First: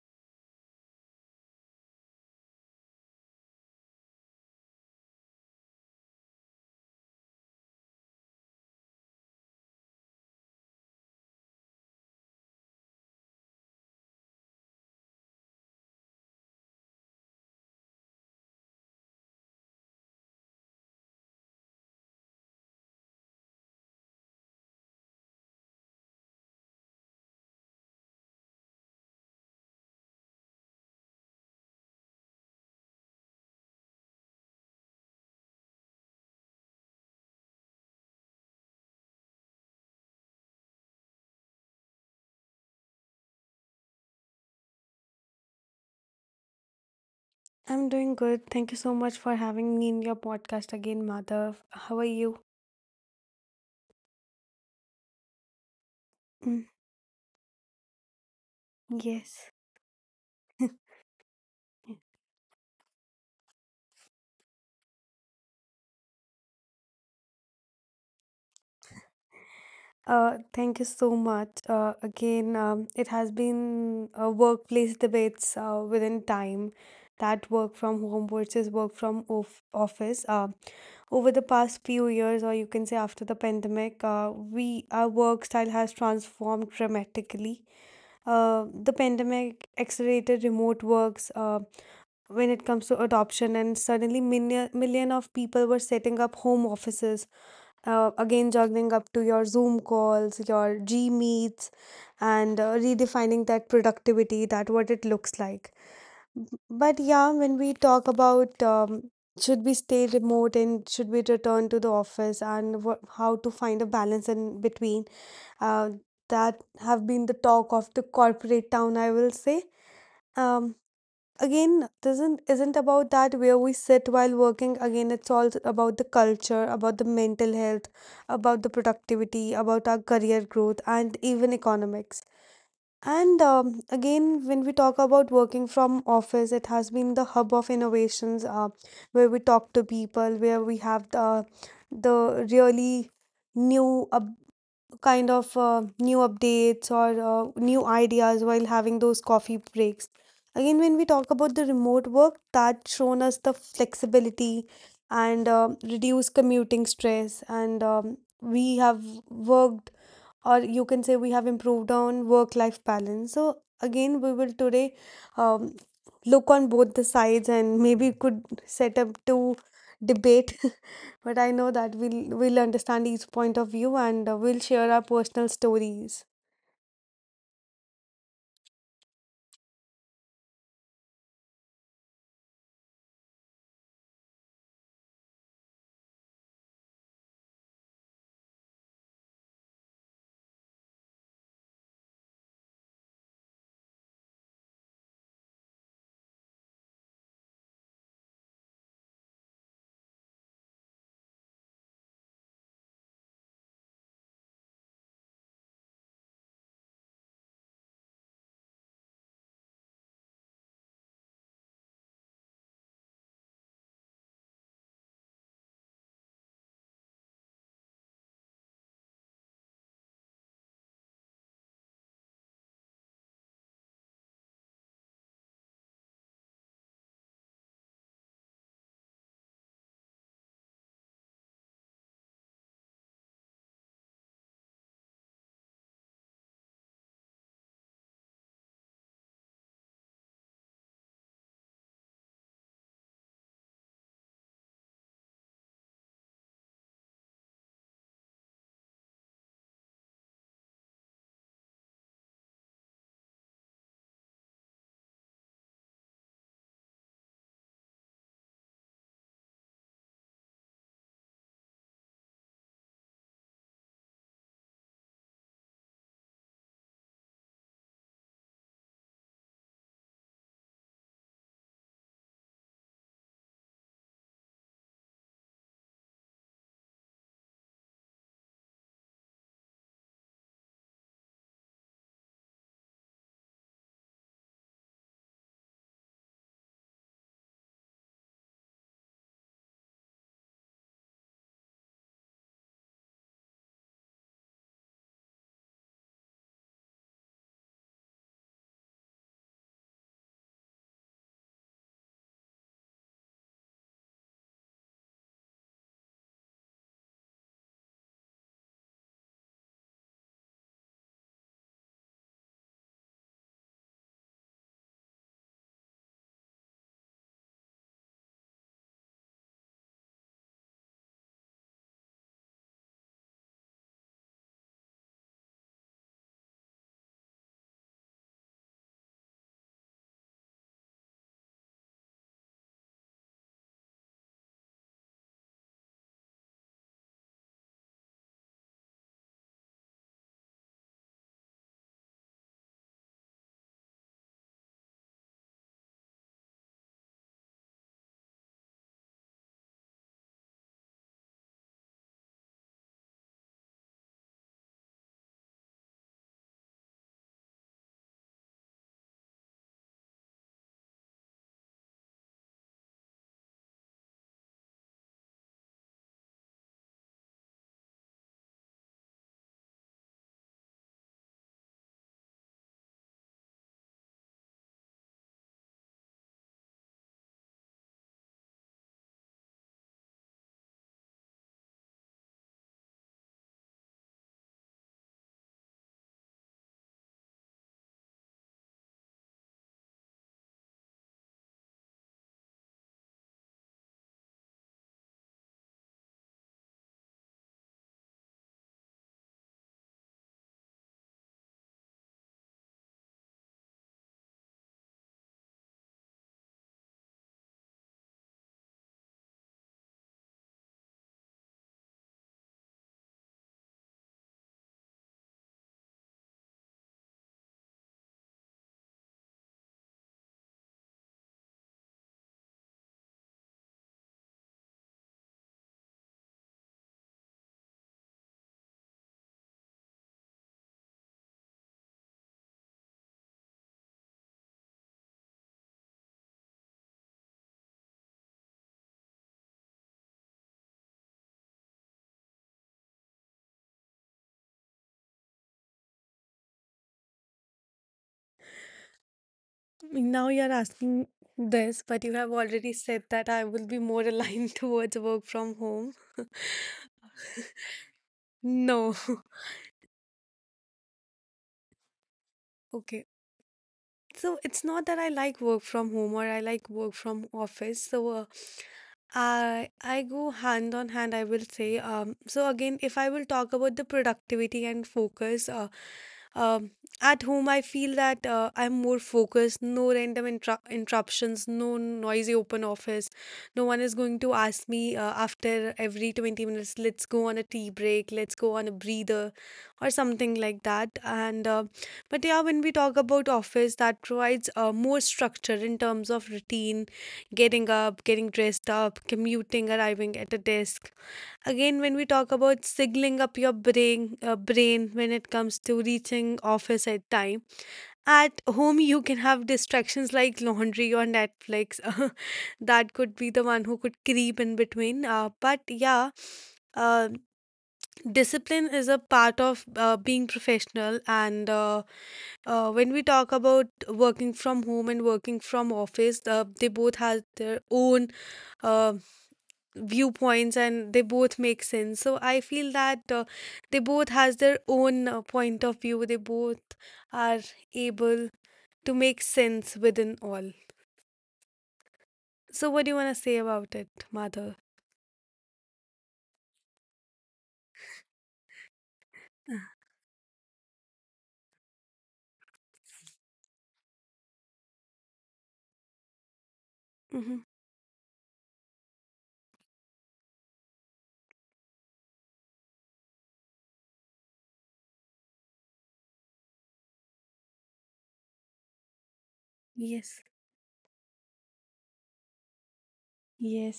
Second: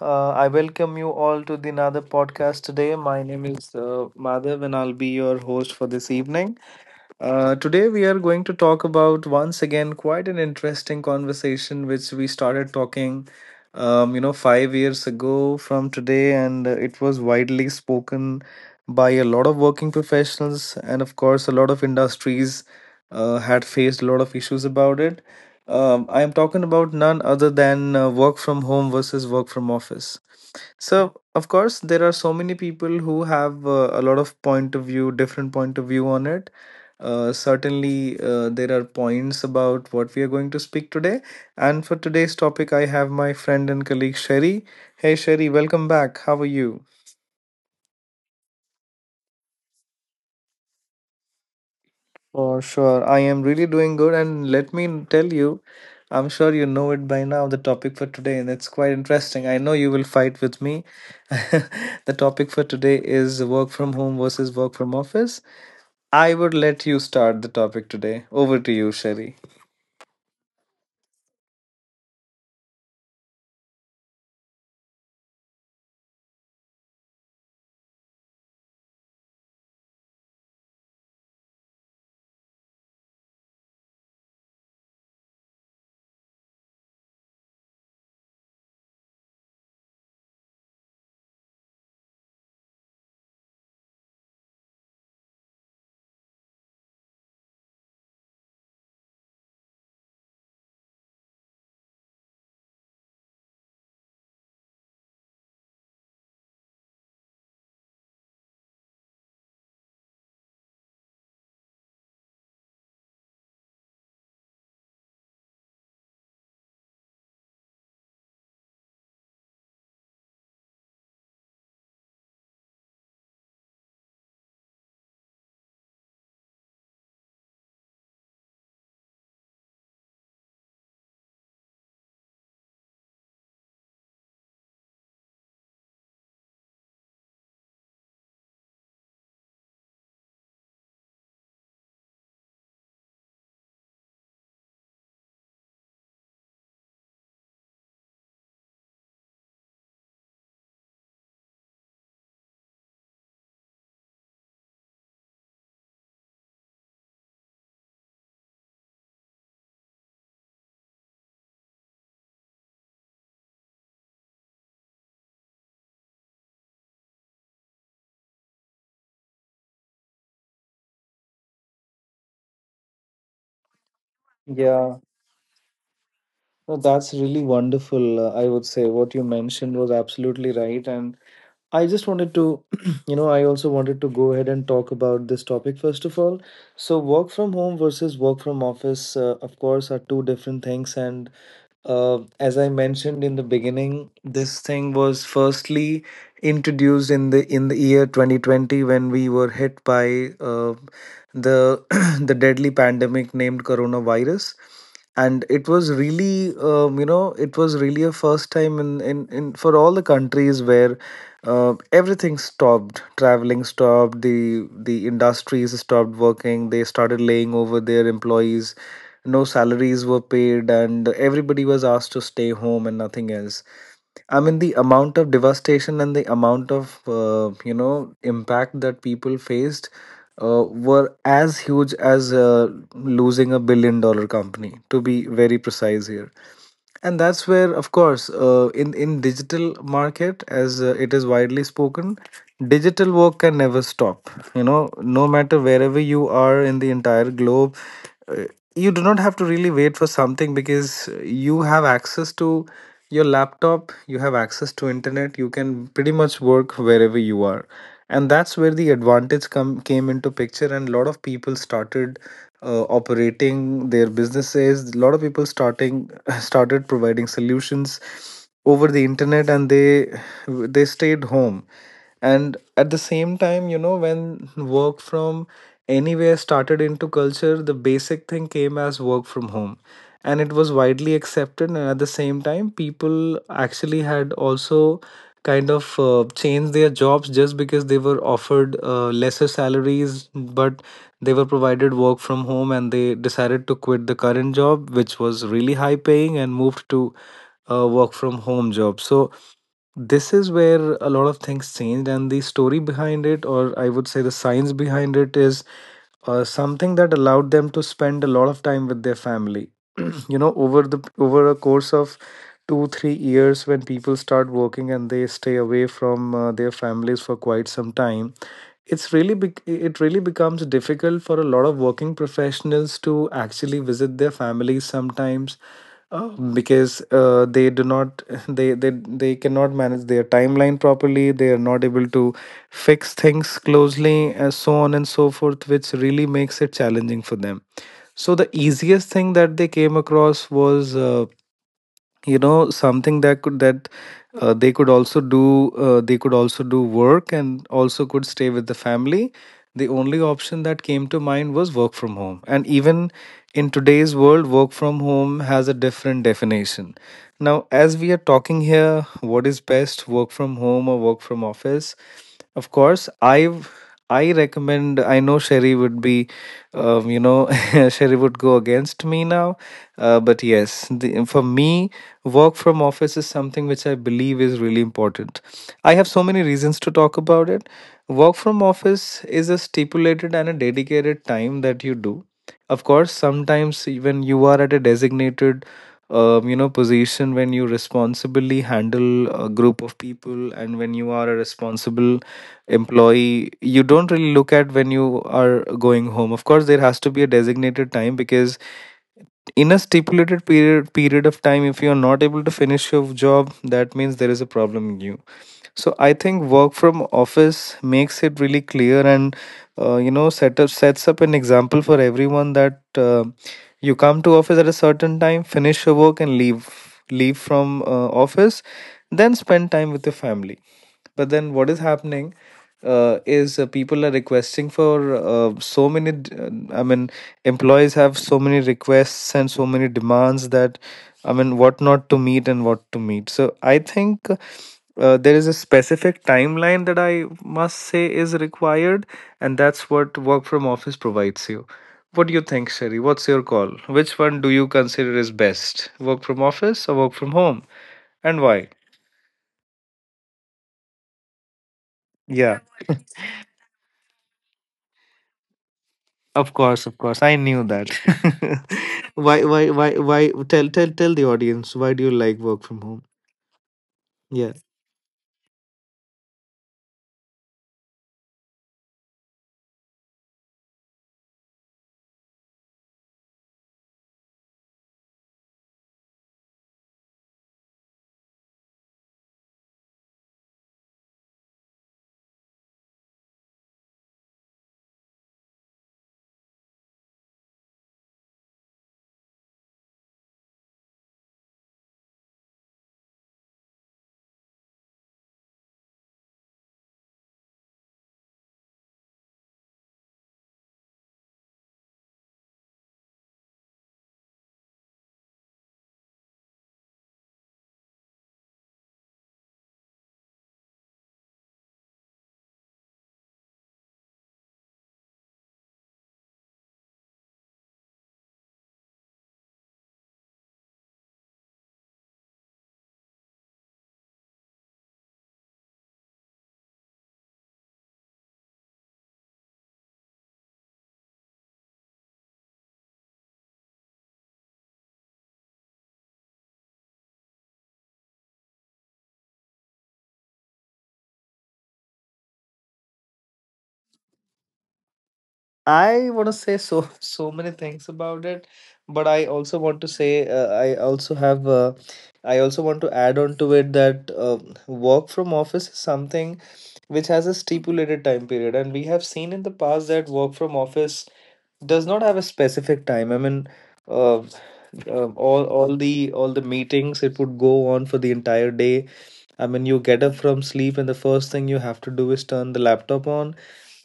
I welcome you all to the another podcast today. My name is Madhav and I'll be your host for this evening. Today, we are going to talk about once again quite an interesting conversation which we started talking, 5 years ago from today, and it was widely spoken by a lot of working professionals, and of course, a lot of industries had faced a lot of issues about it. I am talking about none other than work from home versus work from office. So, of course, there are so many people who have a lot of point of view, different point of view on it. Certainly, there are points about what we are going to speak today. And for today's topic, I have my friend and colleague Sherry. Hey, Sherry, welcome back. How are you? I'm doing good. Thank you so much for having me in your podcast again, Madhav. How are you? For sure. I am really doing good. And let me tell you, I'm sure Mm, you know it by now, the topic for today, and it's quite yes. interesting. I know you will fight with me. The topic for today is work from home versus work from office. I would let you start the topic today. Over to you, Sherry. Thank you so much. It has been workplace debates within time that work from home versus work from office. Over the past few years, or you can say after the pandemic, we our work style has transformed dramatically. The pandemic accelerated remote works. When it comes to adoption, and suddenly million of people were setting up home offices, again juggling up to your Zoom calls, your G Meets, and redefining that productivity, that what it looks like. But yeah, when we talk about, should we stay remote and should we return to the office, and wha how to find a balance in between, uh, that have been the talk of the corporate town, I will say. um, Again, doesn't, isn't about that where we sit while working. Again, it's all about the culture, about the mental health, about the productivity, about our career growth, and even economics. And again when we talk about working from office, it has been the hub of innovations, where we talk to people, where we have the really new kind of new updates or new ideas while having those coffee breaks. Again, when we talk about the remote work, that's shown us the flexibility and reduce commuting stress. And we have worked, or you can say we have improved on work life balance. So, again, we will today um, look on both the sides and maybe could set up to debate. But I know that we'll understand each point of view, and we'll share Yeah, our personal stories. no, that's really wonderful. I would say what you mentioned was absolutely right. And I just wanted to, you know, I also wanted to go ahead and talk about this topic first of all. So, work from home versus work from office, of course, are two different things. And as I mentioned in the beginning, this thing was firstly introduced in the year 2020 when we were hit by the the deadly pandemic named coronavirus. And it was really it was really a first time in for all the countries where everything stopped, traveling stopped, the industries stopped working, they started laying over their employees, no salaries were paid, and everybody was asked to stay home and nothing else. I mean, the amount of devastation and the amount of impact that people faced were as huge as losing a billion dollar company, to be very precise here. And that's where, of course, in digital market, as it is widely spoken, digital work can never stop. You know, no matter wherever you are in the entire globe, uh, you do not have to really wait for something because you have access to your laptop, you have access to internet, you can pretty much work wherever you are. And that's where the advantage come came into picture, and a lot of people started operating their businesses. A lot of people starting started providing solutions over the internet, and they stayed home. And at the same time, you know, when work from anywhere started into culture, the basic thing came as work from home, and it was widely accepted. And at the same time, people actually had also kind of changed their jobs just because they were offered lesser salaries, but they were provided work from home, and they decided to quit the current job which was really high paying and moved to a work from home job. So this is where a lot of things changed, and the story behind it, or I would say the science behind it, is something that allowed them to spend a lot of time with their family. You know, over the over a course of 2 3 years, when people start working and they stay away from their families for quite some time, it's really it really becomes difficult for a lot of working professionals to actually visit their families sometimes. uh, because they do not they cannot manage their timeline properly, they are not able to fix things closely, and so on and so forth, which really makes it challenging for them. So the easiest thing that they came across was something that they could also do, work and also could stay with the family. The only option that came to mind was work from home. And even in today's world, work from home has a different definition. Now, as we are talking here, what is best, work from home or work from office? Of course I've I recommend. I know Sherry would be, um, you know, Sherry would go against me now. But yes, for me, work from office is something which I believe is really important. I have so many reasons to talk about it. Work from office is a stipulated and a dedicated time that you do. Of course, sometimes when you are at a designated, position, when you responsibly handle a group of people and when you are a responsible employee, you don't really look at when you are going home. Of course, there has to be a designated time, because in a stipulated period of time, if you're not able to finish your job, that means there is a problem in you. So I think work from office makes it really clear and sets up an example for everyone that you come to office at a certain time, finish your work, and leave from office, then spend time with your family. But then what is happening is people are requesting for so many, I mean, employees have so many requests and so many demands that, I mean, what not to meet and what to meet. So I think there is a specific timeline that I must say is required, and that's what work from office provides you. What do you think, Sherry? What's your call? Which one do you consider is best? Work from office or work from home? And why? Now you're asking this, but you have Yeah. already said that I will be more aligned towards work from home. Of course, of course. I knew that. No. Why, why, why? Tell, tell, tell the audience. Why do you like work from Okay. home? So it's Yeah, not that I like work from home or I like work from office. So I go hand on hand, I will say. So again, if I will talk about the productivity and focus, um, at home I feel that I'm more focused, no random interruptions, no noisy open office. No one is going to ask me after every 20 minutes, let's go on a tea break, let's go on a breather, or something like that. And but yeah, when we talk about office, that provides more structure in terms of routine, getting up, getting dressed up, commuting, arriving at a desk. Again, when we talk about signaling up your brain, when it comes to reaching office at time. At home, you can have distractions like laundry or Netflix. That could be the one who could creep in between. But yeah, uh, discipline is a part of being professional and. When we talk about working from home and working from office, they both have their own uh, viewpoints, and they both make sense. So I feel that they both has their own point of view. They both are able to make sense within all. So what do you want to say about it, Mother? I want to say, so, so many things about it, but I also want to say, I also have, I also want to add on to it that work from office is something which has a Mm-hmm. stipulated time period, and we have seen in the past that work from office does not have a specific time. I mean, uh, all the meetings, it would go on for the entire day. I mean, you get up Yes. from sleep, and the first thing you have to do is turn the laptop on,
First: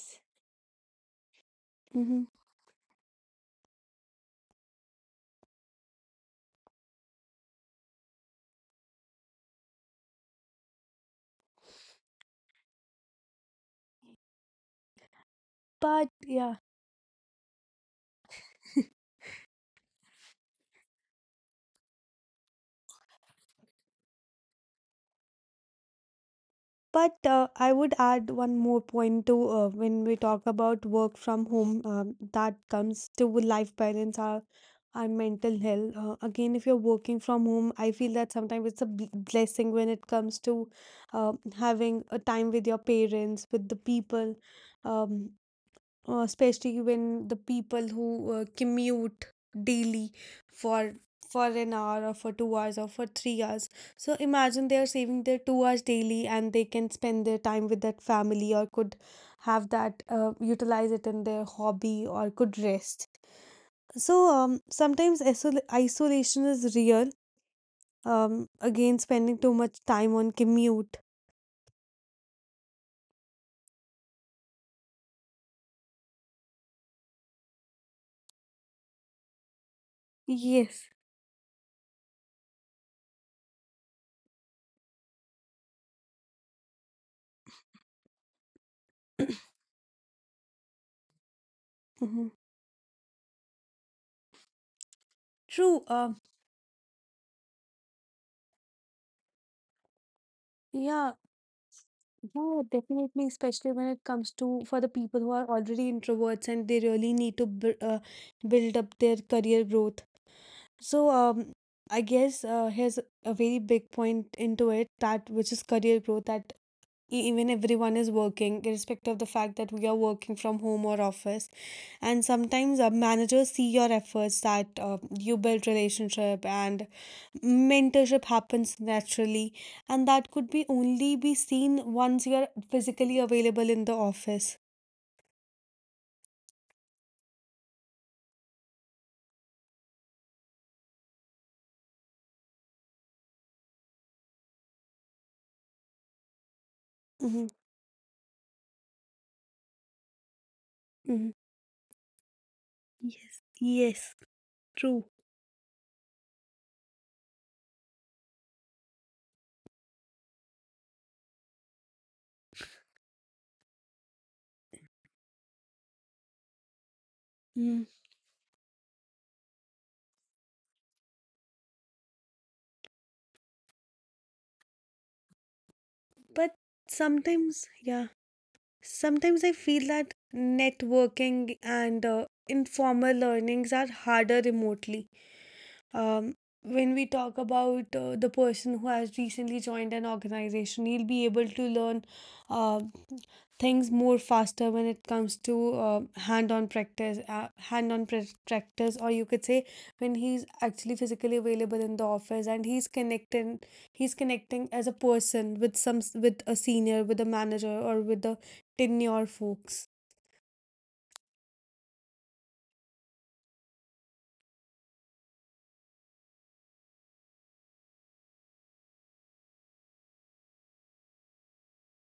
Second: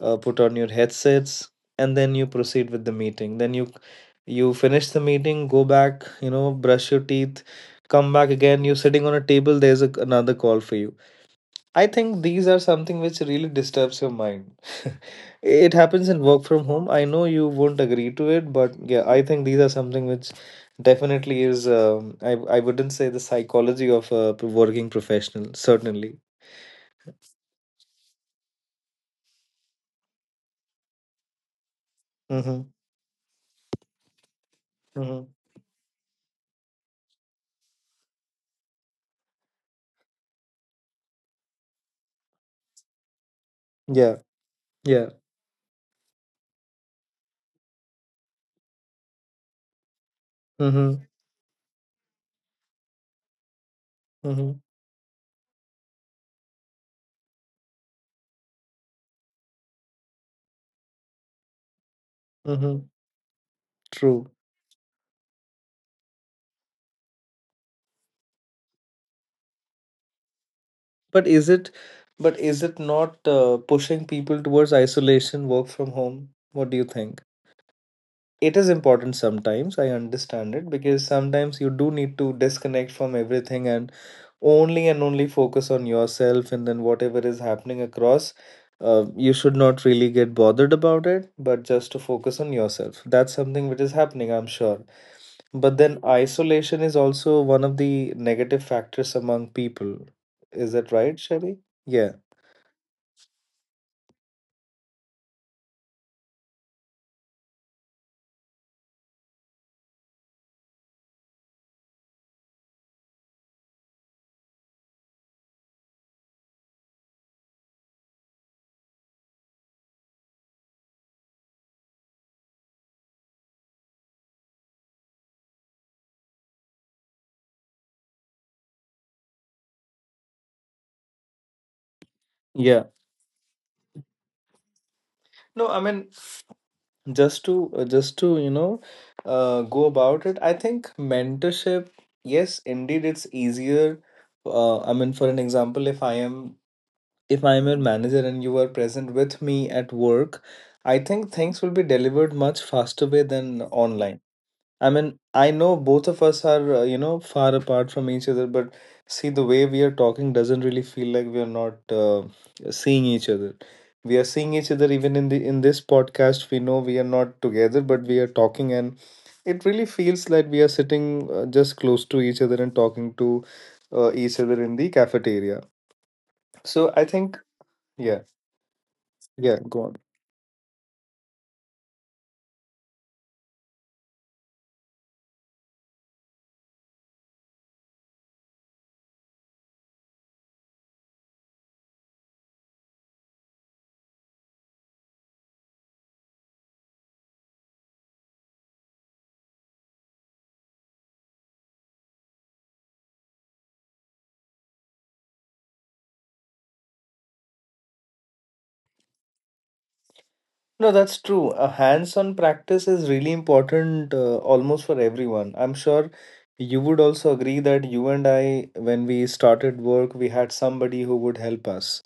put on your headsets, and then Mm-hmm. you proceed with the meeting. Then you finish the meeting, go back, you know, brush your teeth, come back again. You're sitting on a table. There's a, another call for you. I think these are something which really disturbs your mind. It happens But in work yeah. from home. I know you won't agree to it, but yeah, I think these are something which definitely is. I wouldn't say the psychology of a working professional. Certainly. But I would add one more point to when we talk about work from home, that Mm-hmm. comes to life balance our Mm-hmm. mental health. Again, if you're working from home, I feel that sometimes it's a blessing when it comes to having a time with your parents, with the Yeah. people. Yeah. Um, Especially when the people who commute daily for Mm-hmm. for an hour or for 2 hours or for 3 hours. So Mm-hmm. imagine they are saving their 2 hours daily, and they can spend their time with that family or could have that, utilize it in their hobby or could Mm-hmm. rest. So True. Sometimes isolation is real. Again spending too much time on commute. But is it? But is it not pushing people towards isolation, work from home? What do you think? It is important sometimes, I understand it, Yes. because sometimes you do need to disconnect from everything and only focus on yourself, and then whatever is happening across, you should not really get bothered about it, but just to Hmm, focus on yourself. That's something which is happening, I'm sure. But true. then isolation is also one of the negative factors among people. Is that Yeah. right, Shelly? Yeah. Yeah, definitely, especially when it comes to for the people who are already introverts, and they really need to bu build up their career growth. So, I guess here's a very big point into it, that which is career growth, that even everyone is working, irrespective of the fact that we are working from home or office. And sometimes managers see your efforts, that you build relationship and mentorship happens naturally, and that could be only be seen once you're Yeah. physically available in the office. No, I mean, just to, you know, go about it, I think mentorship, yes, indeed, it's easier. I mean, for an example, if Hmm. I am your manager and you are present with me at work, I Hmm. think things will be delivered much faster way Yes, than yes, online. I true. mean, I know both of us are, far apart from each other, but see, the way we are talking doesn't really feel like we are not seeing each other. We are seeing each other even in the in this podcast. We know we are not together, Mm. but we are talking, and it really feels like we are sitting just close to each other and talking to each other in the cafeteria. But So I think, sometimes, yeah, yeah, sometimes I yeah, feel go on. that networking and informal learnings are harder remotely. um, when we talk about the person who has recently joined an organization, he'll be able to learn uh, things more faster when it comes to hand-on practice, practice, or you could say when he's actually physically available in the office and he's connecting as a person with with a senior, with a manager, or with the tenure folks. No, that's true. A hands-on practice is really important almost for everyone. I'm sure you would also agree that you and I, when we started work, we had somebody who would help us.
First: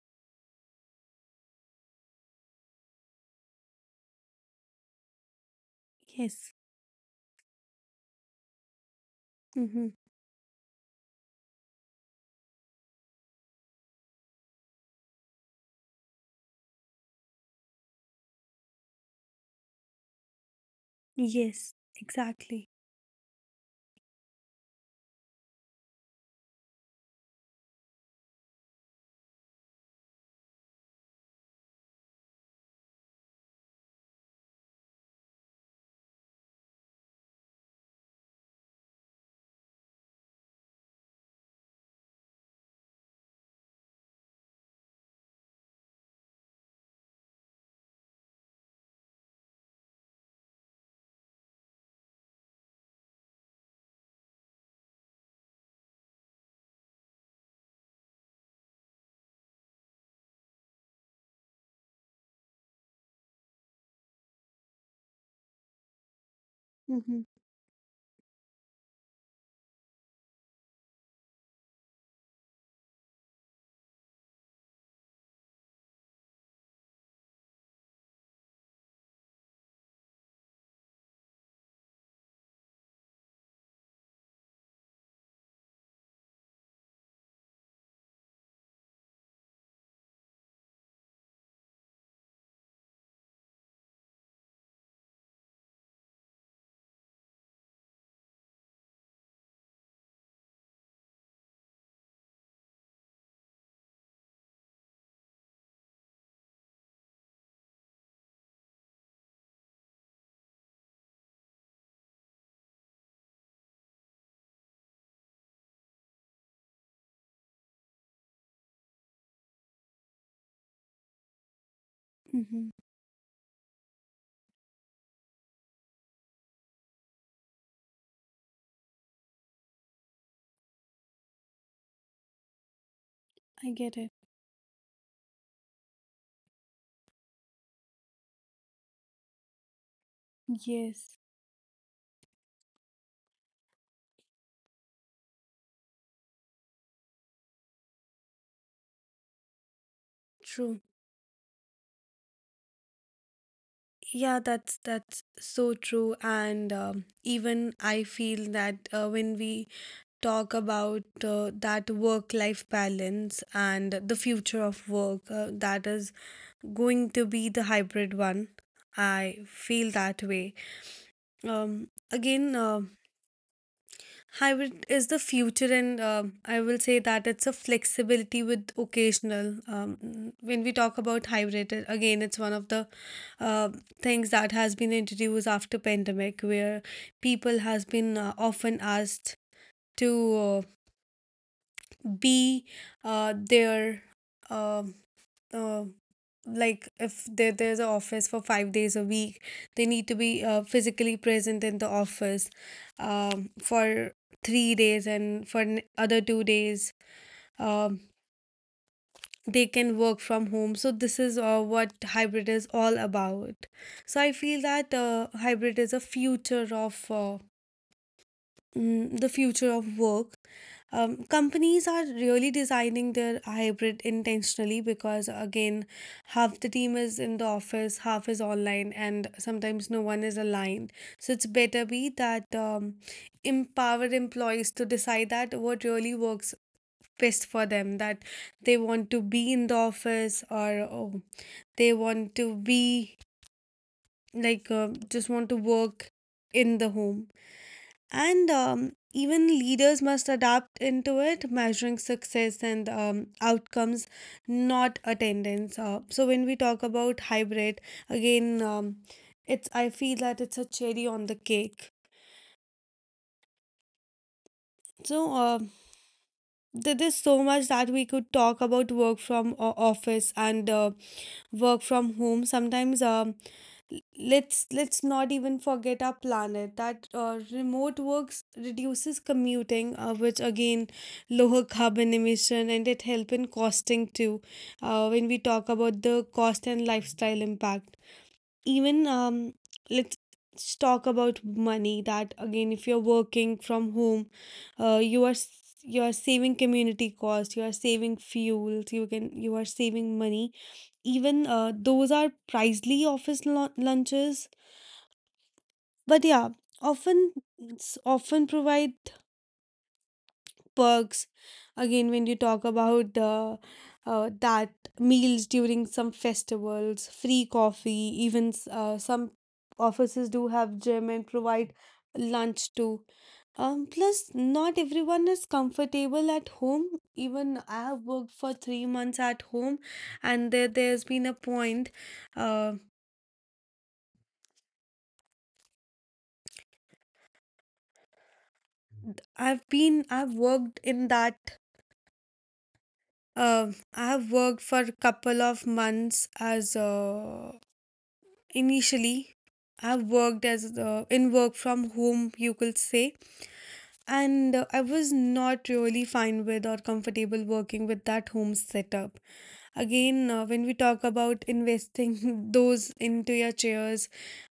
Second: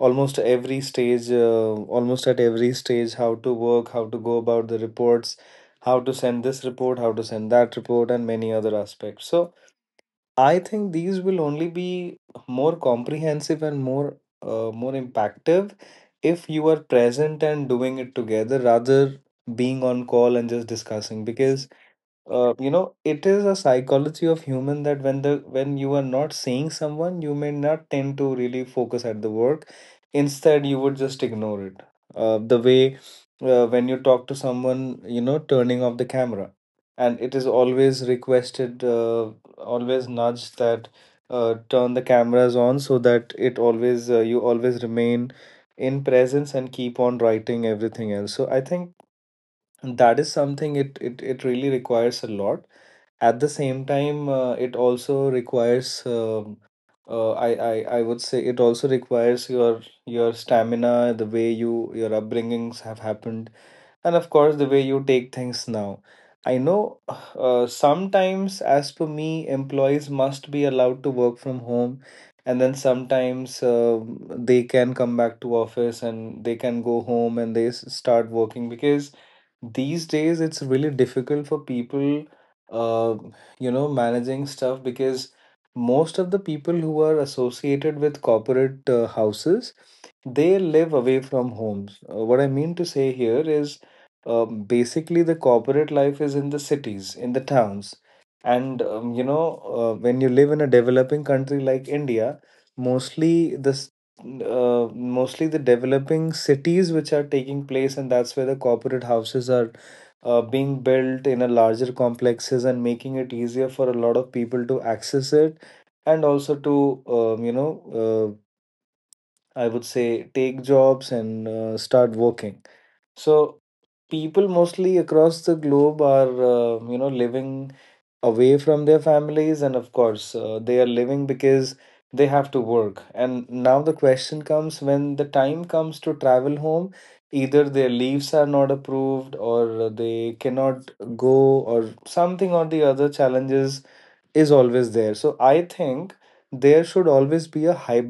Almost every stage, almost at every stage, how to work, how to go about the reports, how to send Yes. this report, how to send that report, and many other aspects. So, Mm-hmm. I think these will only be more comprehensive and more impactive if you are present and doing it together rather being on call and just discussing. Because Yes. Exactly. It is a psychology of human that when you are not seeing someone, you may not tend to really focus at the work, instead you would just ignore it. The way When you talk to someone, you know, turning off the camera, and it is always requested, always nudged that turn the cameras on, so that it always, you always remain in presence and keep on writing everything else. So I think, and that is something, it really requires a lot. At the same time, it also requires I, I would say it also requires your stamina, the way you, your upbringings have happened, and of course the way you take things now. I know Mm-hmm. Sometimes, as per me, employees must be allowed to work from home, and then sometimes they can come back to office, and they can go home and they start working, because these days it's really difficult for people, uh, managing stuff, because most of the people who are associated with corporate houses, they live away from homes. What I mean to say here is, basically the corporate life is in the cities, in the towns. And when you live in a developing country like India, mostly the s- mostly the developing cities which are taking place, and that's where the corporate houses are being built in a larger complexes, and making it easier for a lot of people to access it and also to, um, you know uh, I would say, take jobs and start working. Mm-hmm. So people mostly across the globe are, living away from their families, and of course they are living because they have to work. And I now the get it. question comes, when the time comes to travel home, either their leaves are not approved or they cannot Yes. go, or something or the other challenges is always there. So I think there should always be a hybrid True. Yeah, that's so true. And even I feel that when we talk about that work life balance and the future of work, that is going to be the hybrid one. I feel that way. Um, again, uh, Hybrid is the future, and I will say that it's a flexibility with occasional. When we talk about hybrid, again, it's one of the uh, things that has been introduced after pandemic, where people has been often asked to uh, be there uh, uh, like if there's an office for 5 days a week. They need to be physically present in the office for 3 days and for other 2 days. um, they can work from home, so this is what hybrid is all about. So I feel that hybrid is a future of the future of work. Companies are really designing their hybrid intentionally because, again, half the team is in the office, half is online, and sometimes no one is aligned. So it's better be that, empower employees to decide that what really works best for them, that they want to be in the office or, oh, they want to be just want to work in the home. And even leaders must adapt into it, measuring success and outcomes, not attendance. So when we talk about hybrid, again, it's I feel that it's a cherry on the cake. So there is so much that we could talk about work from office and work from home. Sometimes, L- let's not even forget our planet that remote works reduces commuting, which again lower carbon emission, and it help in costing too. When we talk about the cost and lifestyle impact, even, let's talk about money, that again if you're working from home, you are saving community cost, you are saving fuels, you are saving money, even those are pricely office lunches, but yeah, often often provide perks. Again, when you talk about the that meals during some festivals, free coffee, even some offices do have gym and provide lunch too. Plus not everyone is comfortable at home. Even I have worked for 3 months at home, and there's been a point, uh, I've worked in that. I have worked for a couple of months as initially. I have worked as in work from home, you could say, and I was not really fine with or comfortable working with that home setup. Again, when we talk about investing those into your chairs,